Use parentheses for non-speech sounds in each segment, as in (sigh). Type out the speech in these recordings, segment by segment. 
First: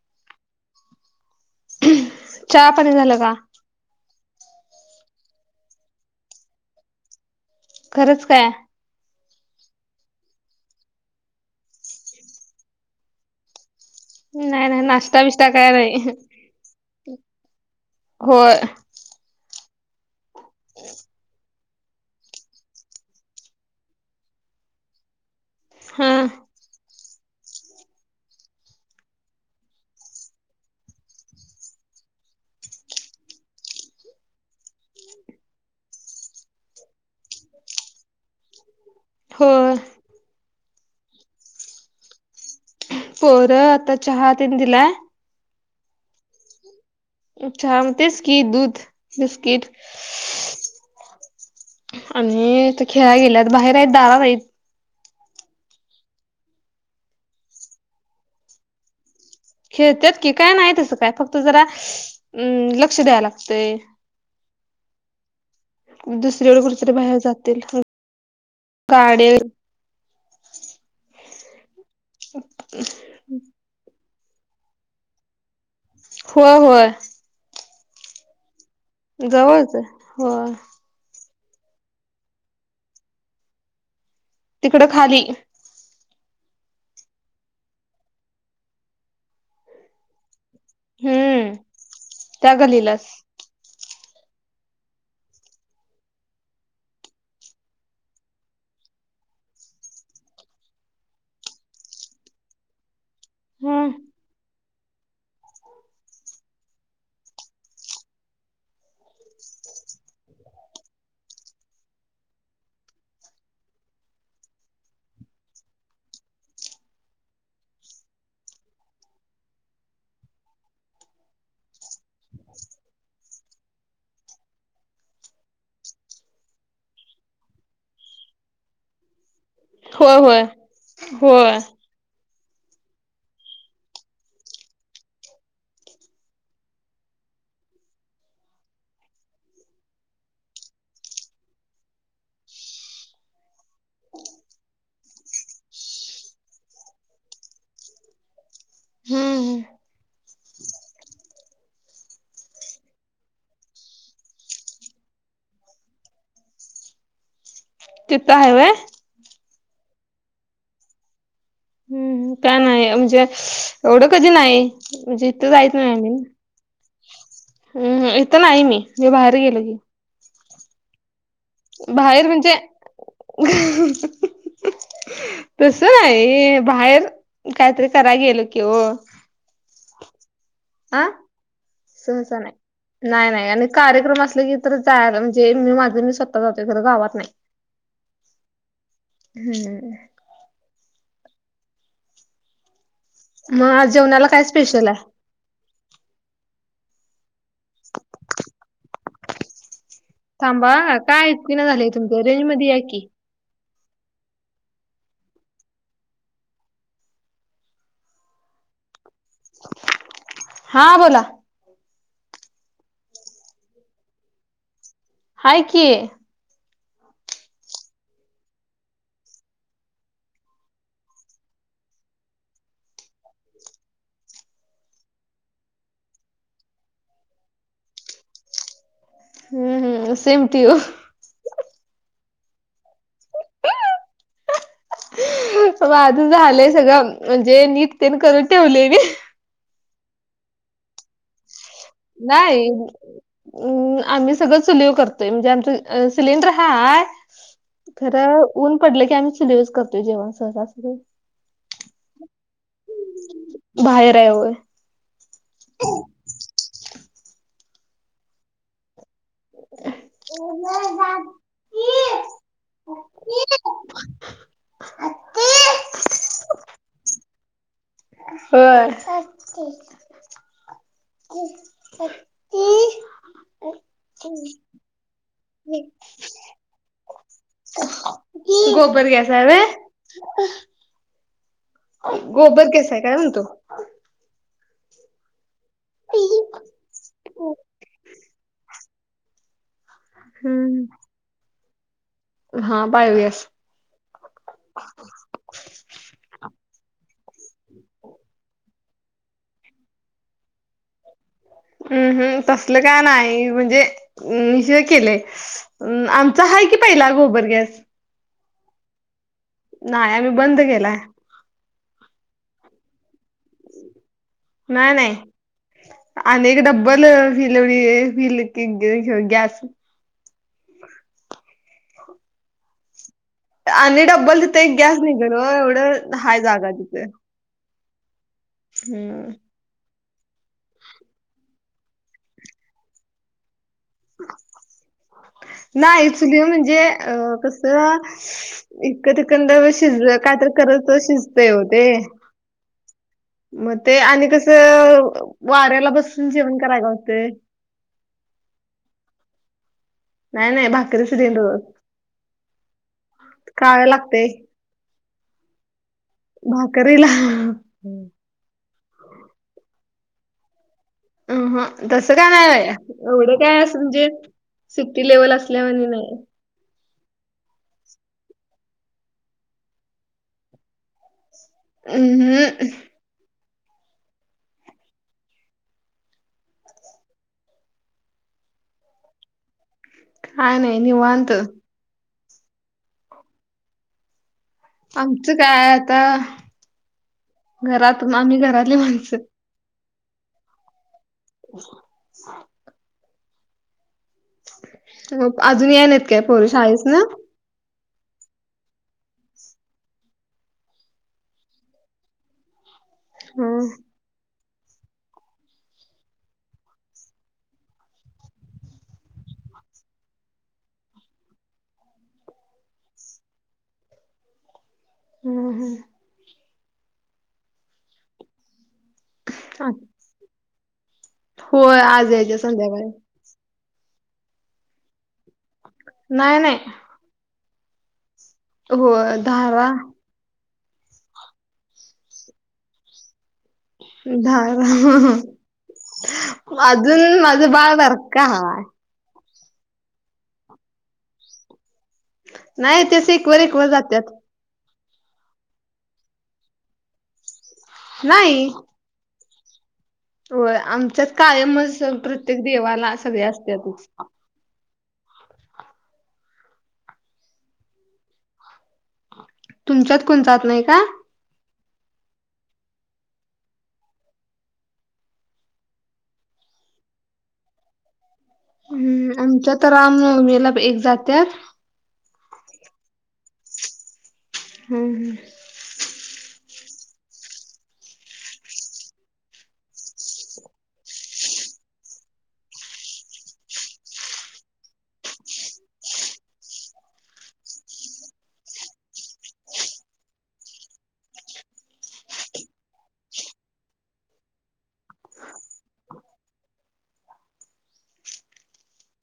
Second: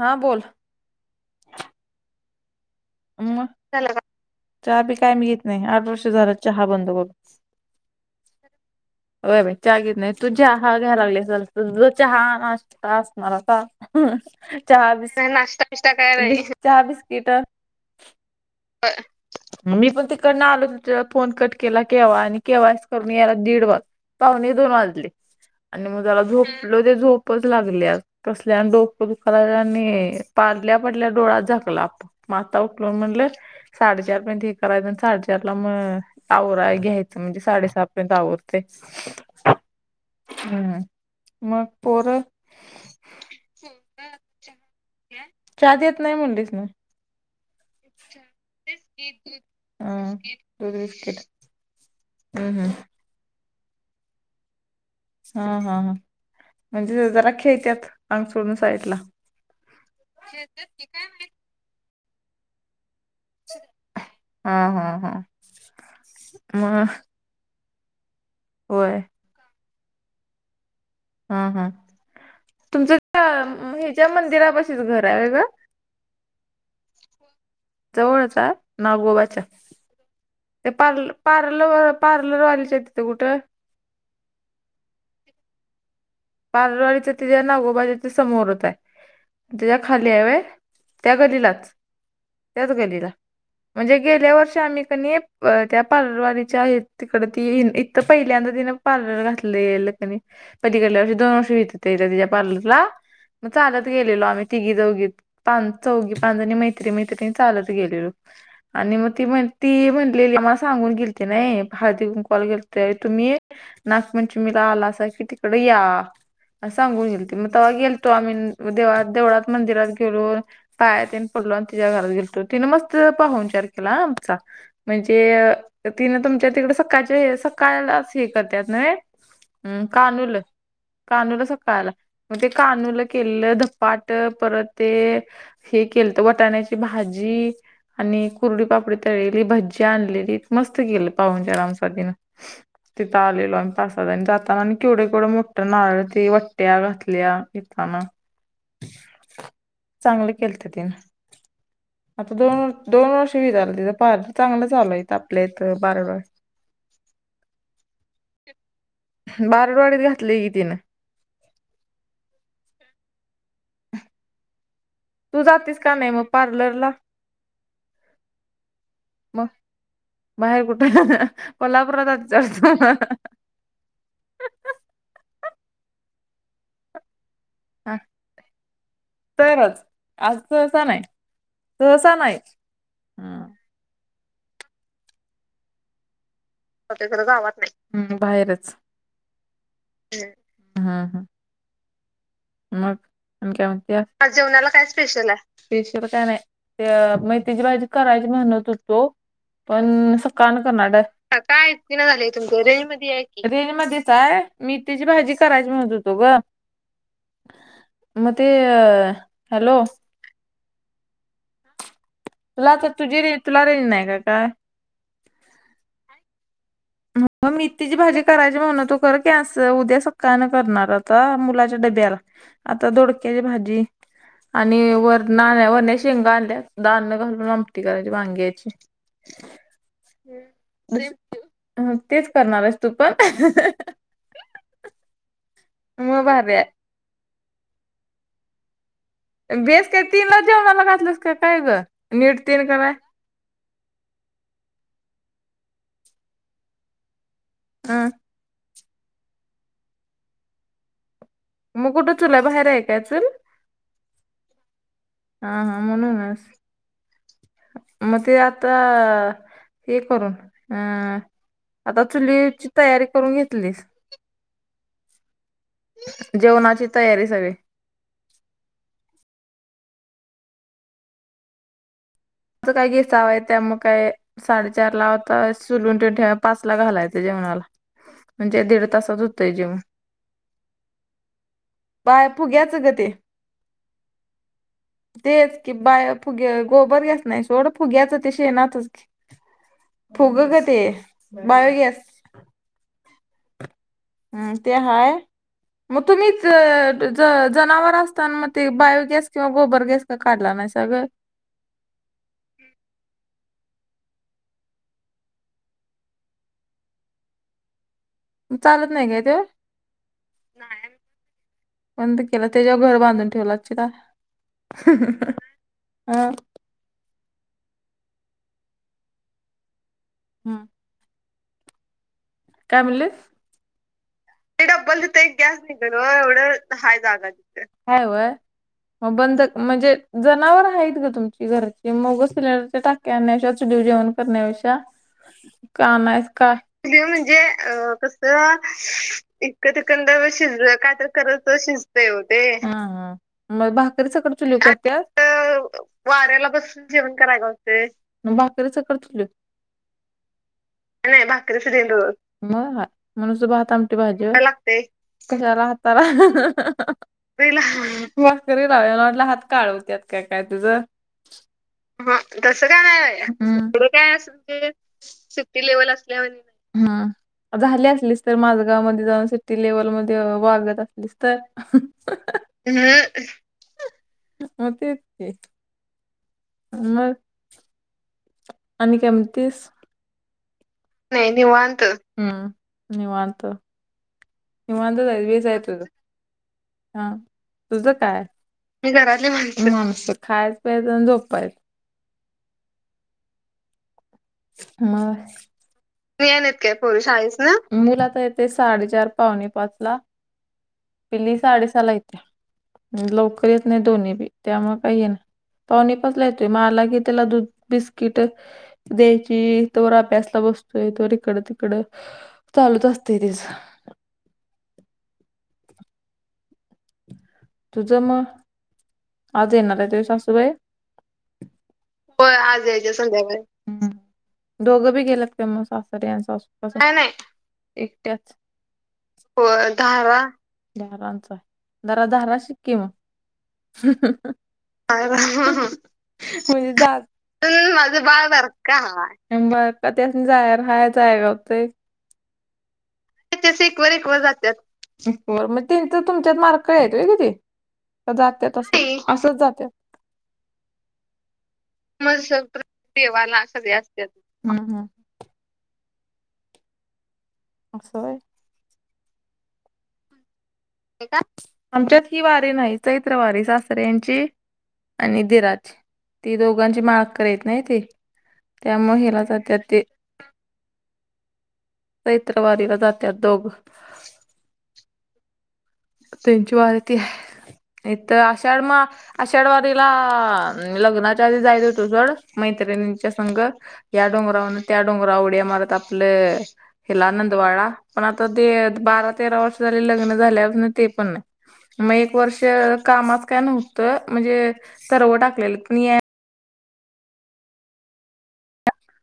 हा बोल चहा पाणी झालं का? मग चहा बी काय मी घित नाही आठ वर्ष झालं चहा बंद बघ. खरंच काय? होय बाई चागीत नाही तू चहा घ्याय लागलील तुझा चहा नाश्ता असणार का? नाही नाही चहा नाश्ता बिष्टा काय बिस् नाही. चहा बिस्किट होय. मग मी पण तिकडन आलो फोन कट केला केवा्हा आणि केव्हासी करून यायला दीड वाज पाहुणे दोन वाजले आणि मग हा त्याला झोपलो ते झोप आपपच लागले कसल्या आणि डोकं दुखाला आणि पारल्या पडल्या डोळ्यात झाकला आप म आता उठलून म्हणलं साडेचार पर्यंत हे करायच् आणि साडेचार ला मग आवराय घ्यायचं म्हणजे साडेसहा पर्यंत आवरतय. होय. हम् मग पोर पोरं आता चहा तनी दिलाय चा देत नाही म्हणलीस ना अच्छा म तेस क दूध बिस्किट हा दूध बिस्किट आणि हम्म हम्म आता खेळा गेल्यात बाहेर आहेत दारात आहित. हा हा ह म्हणजे जराा खेळत्यात अग सोडून साइडला. खेळत्यात की काय नाही तसं काय फक्त जरा अ लक्ष द्याय लाग हा हा हा. दुसरीकडे मग कुठतरी बाहेर जातील होय गाडे हा हा तुमचं त्या हच्या मंदिरापशीच घर आहे वय ग? होय होय. जवळचय नागगोबाच्या जवळच आहे. होय ते पार पार्लरवर पार्लरवाल्याच तिेतं कुठं? तिकडं खाली पार्लरवाली तिज्या नागोबा तिथं समोरच् आहे त्याच्या खाली या वय. त्या हम्म गलीलाच त्या त्याच गल्लीलाच गलीला म्हणजे गेल्या वर्षी आम्ही क नई त्या पलवारीच्या तिकड ती तर पहिल्यांदा तिन पार्लर घातलल कनी पलीकडल्या दोन वर्ष होत होते तिचा पार्लरला मग चालत हम्म गेलेलो आम्ही तिघी चौघी चौघी पाणी मैत्री मैत्रीणी चालत गेलेलो. आणि मग ती म्हण ती म्हणलेली मला सांगून गेलते नाही हळदी कुंकवाला गेलतो त्या वेळी तुम्ही? नागपंचमीला आलासा की तिकड या सांगून गेल ते मग तेव्हा गेल तो आम्ही देवळात मंदिरात गेलो. पाया तेन पडलो आणि तिच्या घरात गेलतो तिने मस्त पाहून विचार केला आमचा. म्हणजे ति ना तुमच्या तिकडे सकाळच्या सकाळ हे करतात न्हवे? हम्म होय कानूल होय कानूला होय सकाळला मग ते कानूला केलं धपाट परत ते. हे केलं तर वटाण्याची भाजी. आणि कुरडी पापडी तळलेली भज्जी आणलेली मस्त केलं पाहूनच्या आमसाठीन. तिथं आलेलो आम्ही पाच हजार आणि जाताना आणि केवढे केवढं मग. नारळ त वट्ट्या घातल्या येताना. हम्म चांगलं केल ते तिन. आता दोन दोन वर्ष विी झालं तिथं पार तर चांगलं चालय आपल्या इथ बारड. (inaudible) तिथ आहे व. बारडवाडीत घातली की तिनं. हम् का नाही म्हणजे एवढं कधी नाही म्हणजे इथं जायच नाही आम्ही. बलरला. हम इथं नाही मी ज बाहेर गेल की. बाहे कुठे पल्हापुरातात बाहेर म्हणजे चढतो. तस नाही बाहेर. कायतरी का राग येल किव. तरच आज तसा नाही तहसा नाही. नाही नाही आणि कार्यक्रम असलं की तर जायला म्हणजे मी माझं मी स्वतः. आ जो ख ते गावात खरं नाही हम्म हम्म. हा हा. मग आणि काय म्हणते जेवणाला काय स्पेशल आहे. स्पेश काय नाही मग तची बाजी करायची म्हेणत होतो. पण अस कान थांबा करणारड ऐकू येईना काय झालंय कि नाही तुमचं झाले रेंज तुम मध्ये या रे म. की. रेंज मध्येचय मीठची भाजी करायची म्हणत होतो ग. मत अ हॅलो. हां बोला. तुला तर तुझी रे तुला रे नाही काय. हाय क. मी तिची भाजी करायची म्हण तो खर कीस उद्या सक्कान करणार आता मुलाच्या डब्याला. आता (inaudible) ोडक्याची भाजी. आणि वरण आण वरण्या शेंगा आणल्या दानण घालून आमटी करायची वांग्याची. हम्म हम समती हो. ह तेच करणारस तू पण. मग ज भारी आहे. झालंय सगळं म्हणजे नीटतेन करून ठेवले म. बेस काय तीनला जेवणाला घातलंस काय ग. नीट तीन नाही. कराय अम् आम्ही सगळं चली करतोय म्हणजे आमच सिलेंडर हाय. ह खरं ऊन पडलं की आम्ही चिलेवूस करतोय जेवण सहज. मग कुठं चुलाय बाहेर ऐकायचंल. बाहेर आहेोय. हा हा म्हणूनस. मग ते आता. हे करून अं आता चुलीची तयारी करून घेतलीस. जेवणाची तयारी सगळी. हो. ं काही घसाव आहे त्या मग काय. साडेचार ला आता सुलून ते ठेवा पाच ला घालायचं जेवणाला. म्हणजे दीड गोबर तासात गॅस आहे होतंय व्हय? जेव्हा. बाय गोबर फुग्याच गॅस ग आहे ते. काय म्हणतो? तेच की बा फुगे गोबर घ. नाही सोडं फुग्याचं ते शेणाचच फुग ग हम्म. ते बायोगॅस हा बायोगॅस. हम्म ते हाय. मग तुम्हीच जनावर असता मग ते बायोगॅस किंवा गोबर गॅस काडला नाही साग. हम्म हम् तसल का नाही म्हणजे निषय केलंय. आमचा आहे की पहिला गोबर गॅस चालत नाही काय ते. नाही आम्ही बंद नाही केलाय. बंद केला तेच्यावर घर बांधून ठेवलं असंचीला. नाही नाही हा अनेक डब्बल ब उडी ब क ग्यास (unintelligible) हम्. काय म्हणलेस. आणि डबल ते डब्बल तिथं एक गॅस निघल जागा एवढं हाय तिथे जागा तिथं हाय व्हय म हम्म. बंद. म्हणजे जनावर आहेत ग तुमची घरची मग सिलेंडरच्या टाक्या आणायच्या देव जेवण करण्या पेक्षा नाही कामस चुली का म्हणजे चुलीवर अ म्हणजे अ कसं कस. इकड तिकंड शिज इकंतिकंद काय तर शिजल करत काय तर करत शिजतय ओ ते. शिजत हो ते मग मग ते भाकरी आणि सकट चुली वर कसं करत्यास वाऱ्याला बसून वाऱ्याला जेवण बसून करायला जेवण होतंय. करायला घावतय. मग भाकरी सकट चुलीवर नाही नाही भाकरीच नाही देईन भाकरी रोज मग चुलीवर म्ह नुसती भात काय आमटी लागते भाजी होय? लागतंय कशाला हाताला भाकरीला चुलीला. री ला म्हटला हात काळ होत्यात काय काय तुझं. अहं, तसं हा नाही तस बाया. काय एवढं नाही काय असं पुढे म्हणजे काय अस सिटी लेवल सुट्टी असल्यावानी लेवल नाही असल्या वाणी हम झाली असलीच तर माझ गाव मध्ये जाऊन सिटी लेवलमध्ये वागत तर अहं, हो तेचकी. मग. आणि काय म्हनतीस काय नाही निवांत नाही निवांत हम् निवांत निवांत आहे आमचं बेज हाय काय तुज. आता हा तुझं घरात काय आम्ही घरातली मी माणसं घरात माऊसत खायच प्यायच झोपायचं. (inaudible) म अजून या नाहीत काय नाही पोरी आल्यात का शाळेस ना पोरी शाळेसन मुला तर येते साडेचार पावणे पाच ला पिली साडेसहा ला येत्या लवकर येत नाही दोन्ही बी त्यामुळे काही ये ना पावने पाचला येतोय म आला की त्याला दूध बिस्किट द्यायची तवर अभ्यासला बसतोय तवर इकड तिकड चालूत असते त्याच हम् हम्म. तुझं म आज येणार आहे तुज्या सासूबाई होय आज होय यायच्या आज संध्याकाळी यायच्या संध्याकाळी हम् दोघं बी गेल्यात का मग सासरे आणी नाही नाही सासूबाई एकट्याच हो धारा होय धारा धारांच जरा धारा शिककी मग धारा ह. माझे दात अजून माझं न बाळ माझं बारका बाळ हाय बारक हा बर कधी अस जायर हायचय का ते (unintelligible) नाही ते शिक मग तर तुमच्यात मार्क येत क (unintelligible) जाते असं असंच जाते (unintelligible) हो आमच्यात कायमच मग प्रत्येक देवाला सगळे असते. ह, हा, अस व्हय. तुमच्यात कोण जात नाही का? आमच्यात ही वारी नाही चैत्र वारी सासरे यांची आणि दिराची ती दोघांची माळ कर येत नाही ते. त्यामुळे. हिला आमच्या जात्यात तर राम नवमीला एक जात्यात चैत्र वारीला जात्यात दोघ. हम, ह, त्यांची वारती आहे तर अशाड म (unintelligible) आषाढ वारीला, लग्नाच्या आधी जायच होेतो जड मैत्रिणींच्या संघ या डोंगरावरून त्या डोंगरावर उड्या मारत आपलं हिला आनंदवाड पण आता ते बारा तेरा वर्ष झाली लग्न झाले ना ते पण नाही. मग एक वर्ष कामात काय नव्हतं म्हणजे तरव टाकलेली पण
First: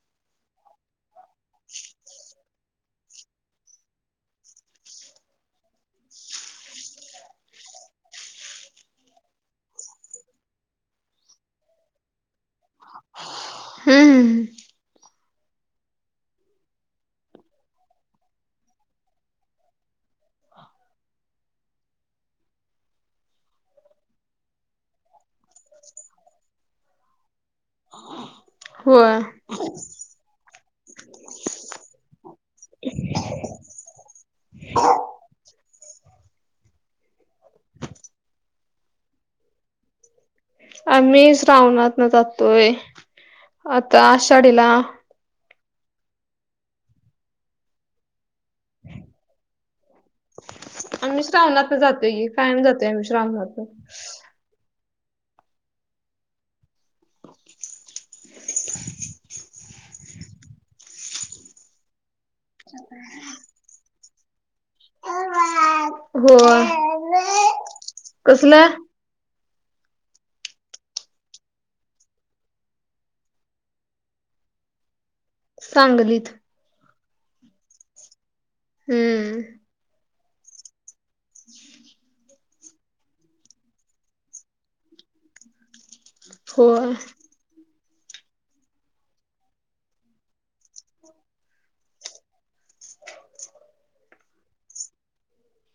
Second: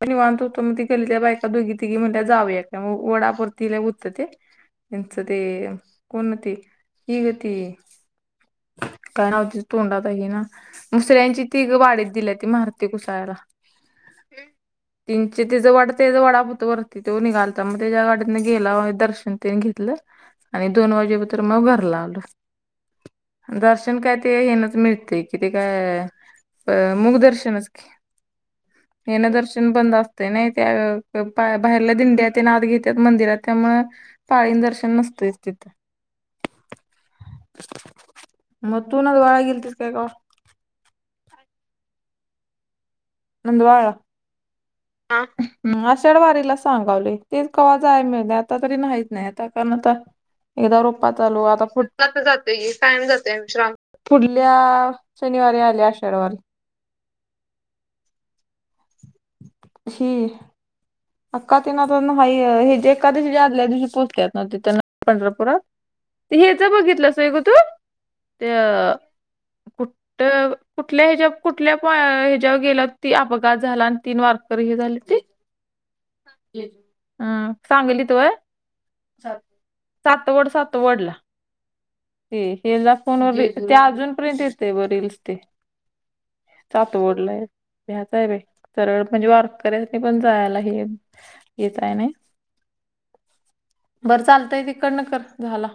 पण निवांत होतो मग ती गलीतल्या बायका दोघी तिघी म्हटल्या जाऊया का वडापरती होतं ते. त्यांचं ते कोण होती ही गती काय दच ोंडा तरही ना (unintelligible) मुसऱ्यांची ति वारीत गेल्याती ती मारती कुसाळ्याला हम्, हम, तिची तिच वाडा तेच वाडापत वरती तो निघालता मग त्याच्या गडडीतने गेला दर्शन तने घेतलं (unintelligible) आणि दोन वाजे पर्यंत मग घरला आल. दर्शन काय ते येनच मिळते कि ते काय अ मुग दर्शन होय. मना दर्शन (unintelligible) बंद असते नाही त्या बाहेरल्या दिंड्या त्याने आत घेतात मंदिरात त्यामुळे पाळीन दर्शन नसत तिथं. मग तू न वाळ गलतीर काय का (unintelligible) आम्ही श्रावणात जातोय, नंदवाळला आता आषाढीला आषाढ वारीला सांगावले तेच कवा्हा जाय मिळ आता तरी नाहीत नाही आता कारण आता एकदा रोपपा आम्ही चालू आता श्रावणात जातोय फुटतच की जातेय जातोय कायम आम्ही जाते श्रावणात. श्रम (unintelligible) पुढल्या शनिवारी आल्या आषाढवारी. ही अका ते ना तर हा हे जे एका दिवशी आदल्या दिवशी पोचत्यात. नदी (unintelligible) पंढरपुरात, हेच बघितलंस होय ग तू. कसलं? कुठ कुठल्या हच्यावर कुठल्या ह्याच्यावर गेल ती अपघात झाला आणि तीन वार हे झाले ते- सांगलीत. हम्, सांगलीत व्हय हम्म सातवड सातवडला. हे ज फोनवर ते अजूनपर्यंत येत आहे ब रीलस ते. होय. सातवड ला आहे. ह्याच आहे बा सरळ म्हणजे वारक कऱ्या नाही पण जायला हे येतय नाही. बरं चालतंय तिकड न कर, झाला.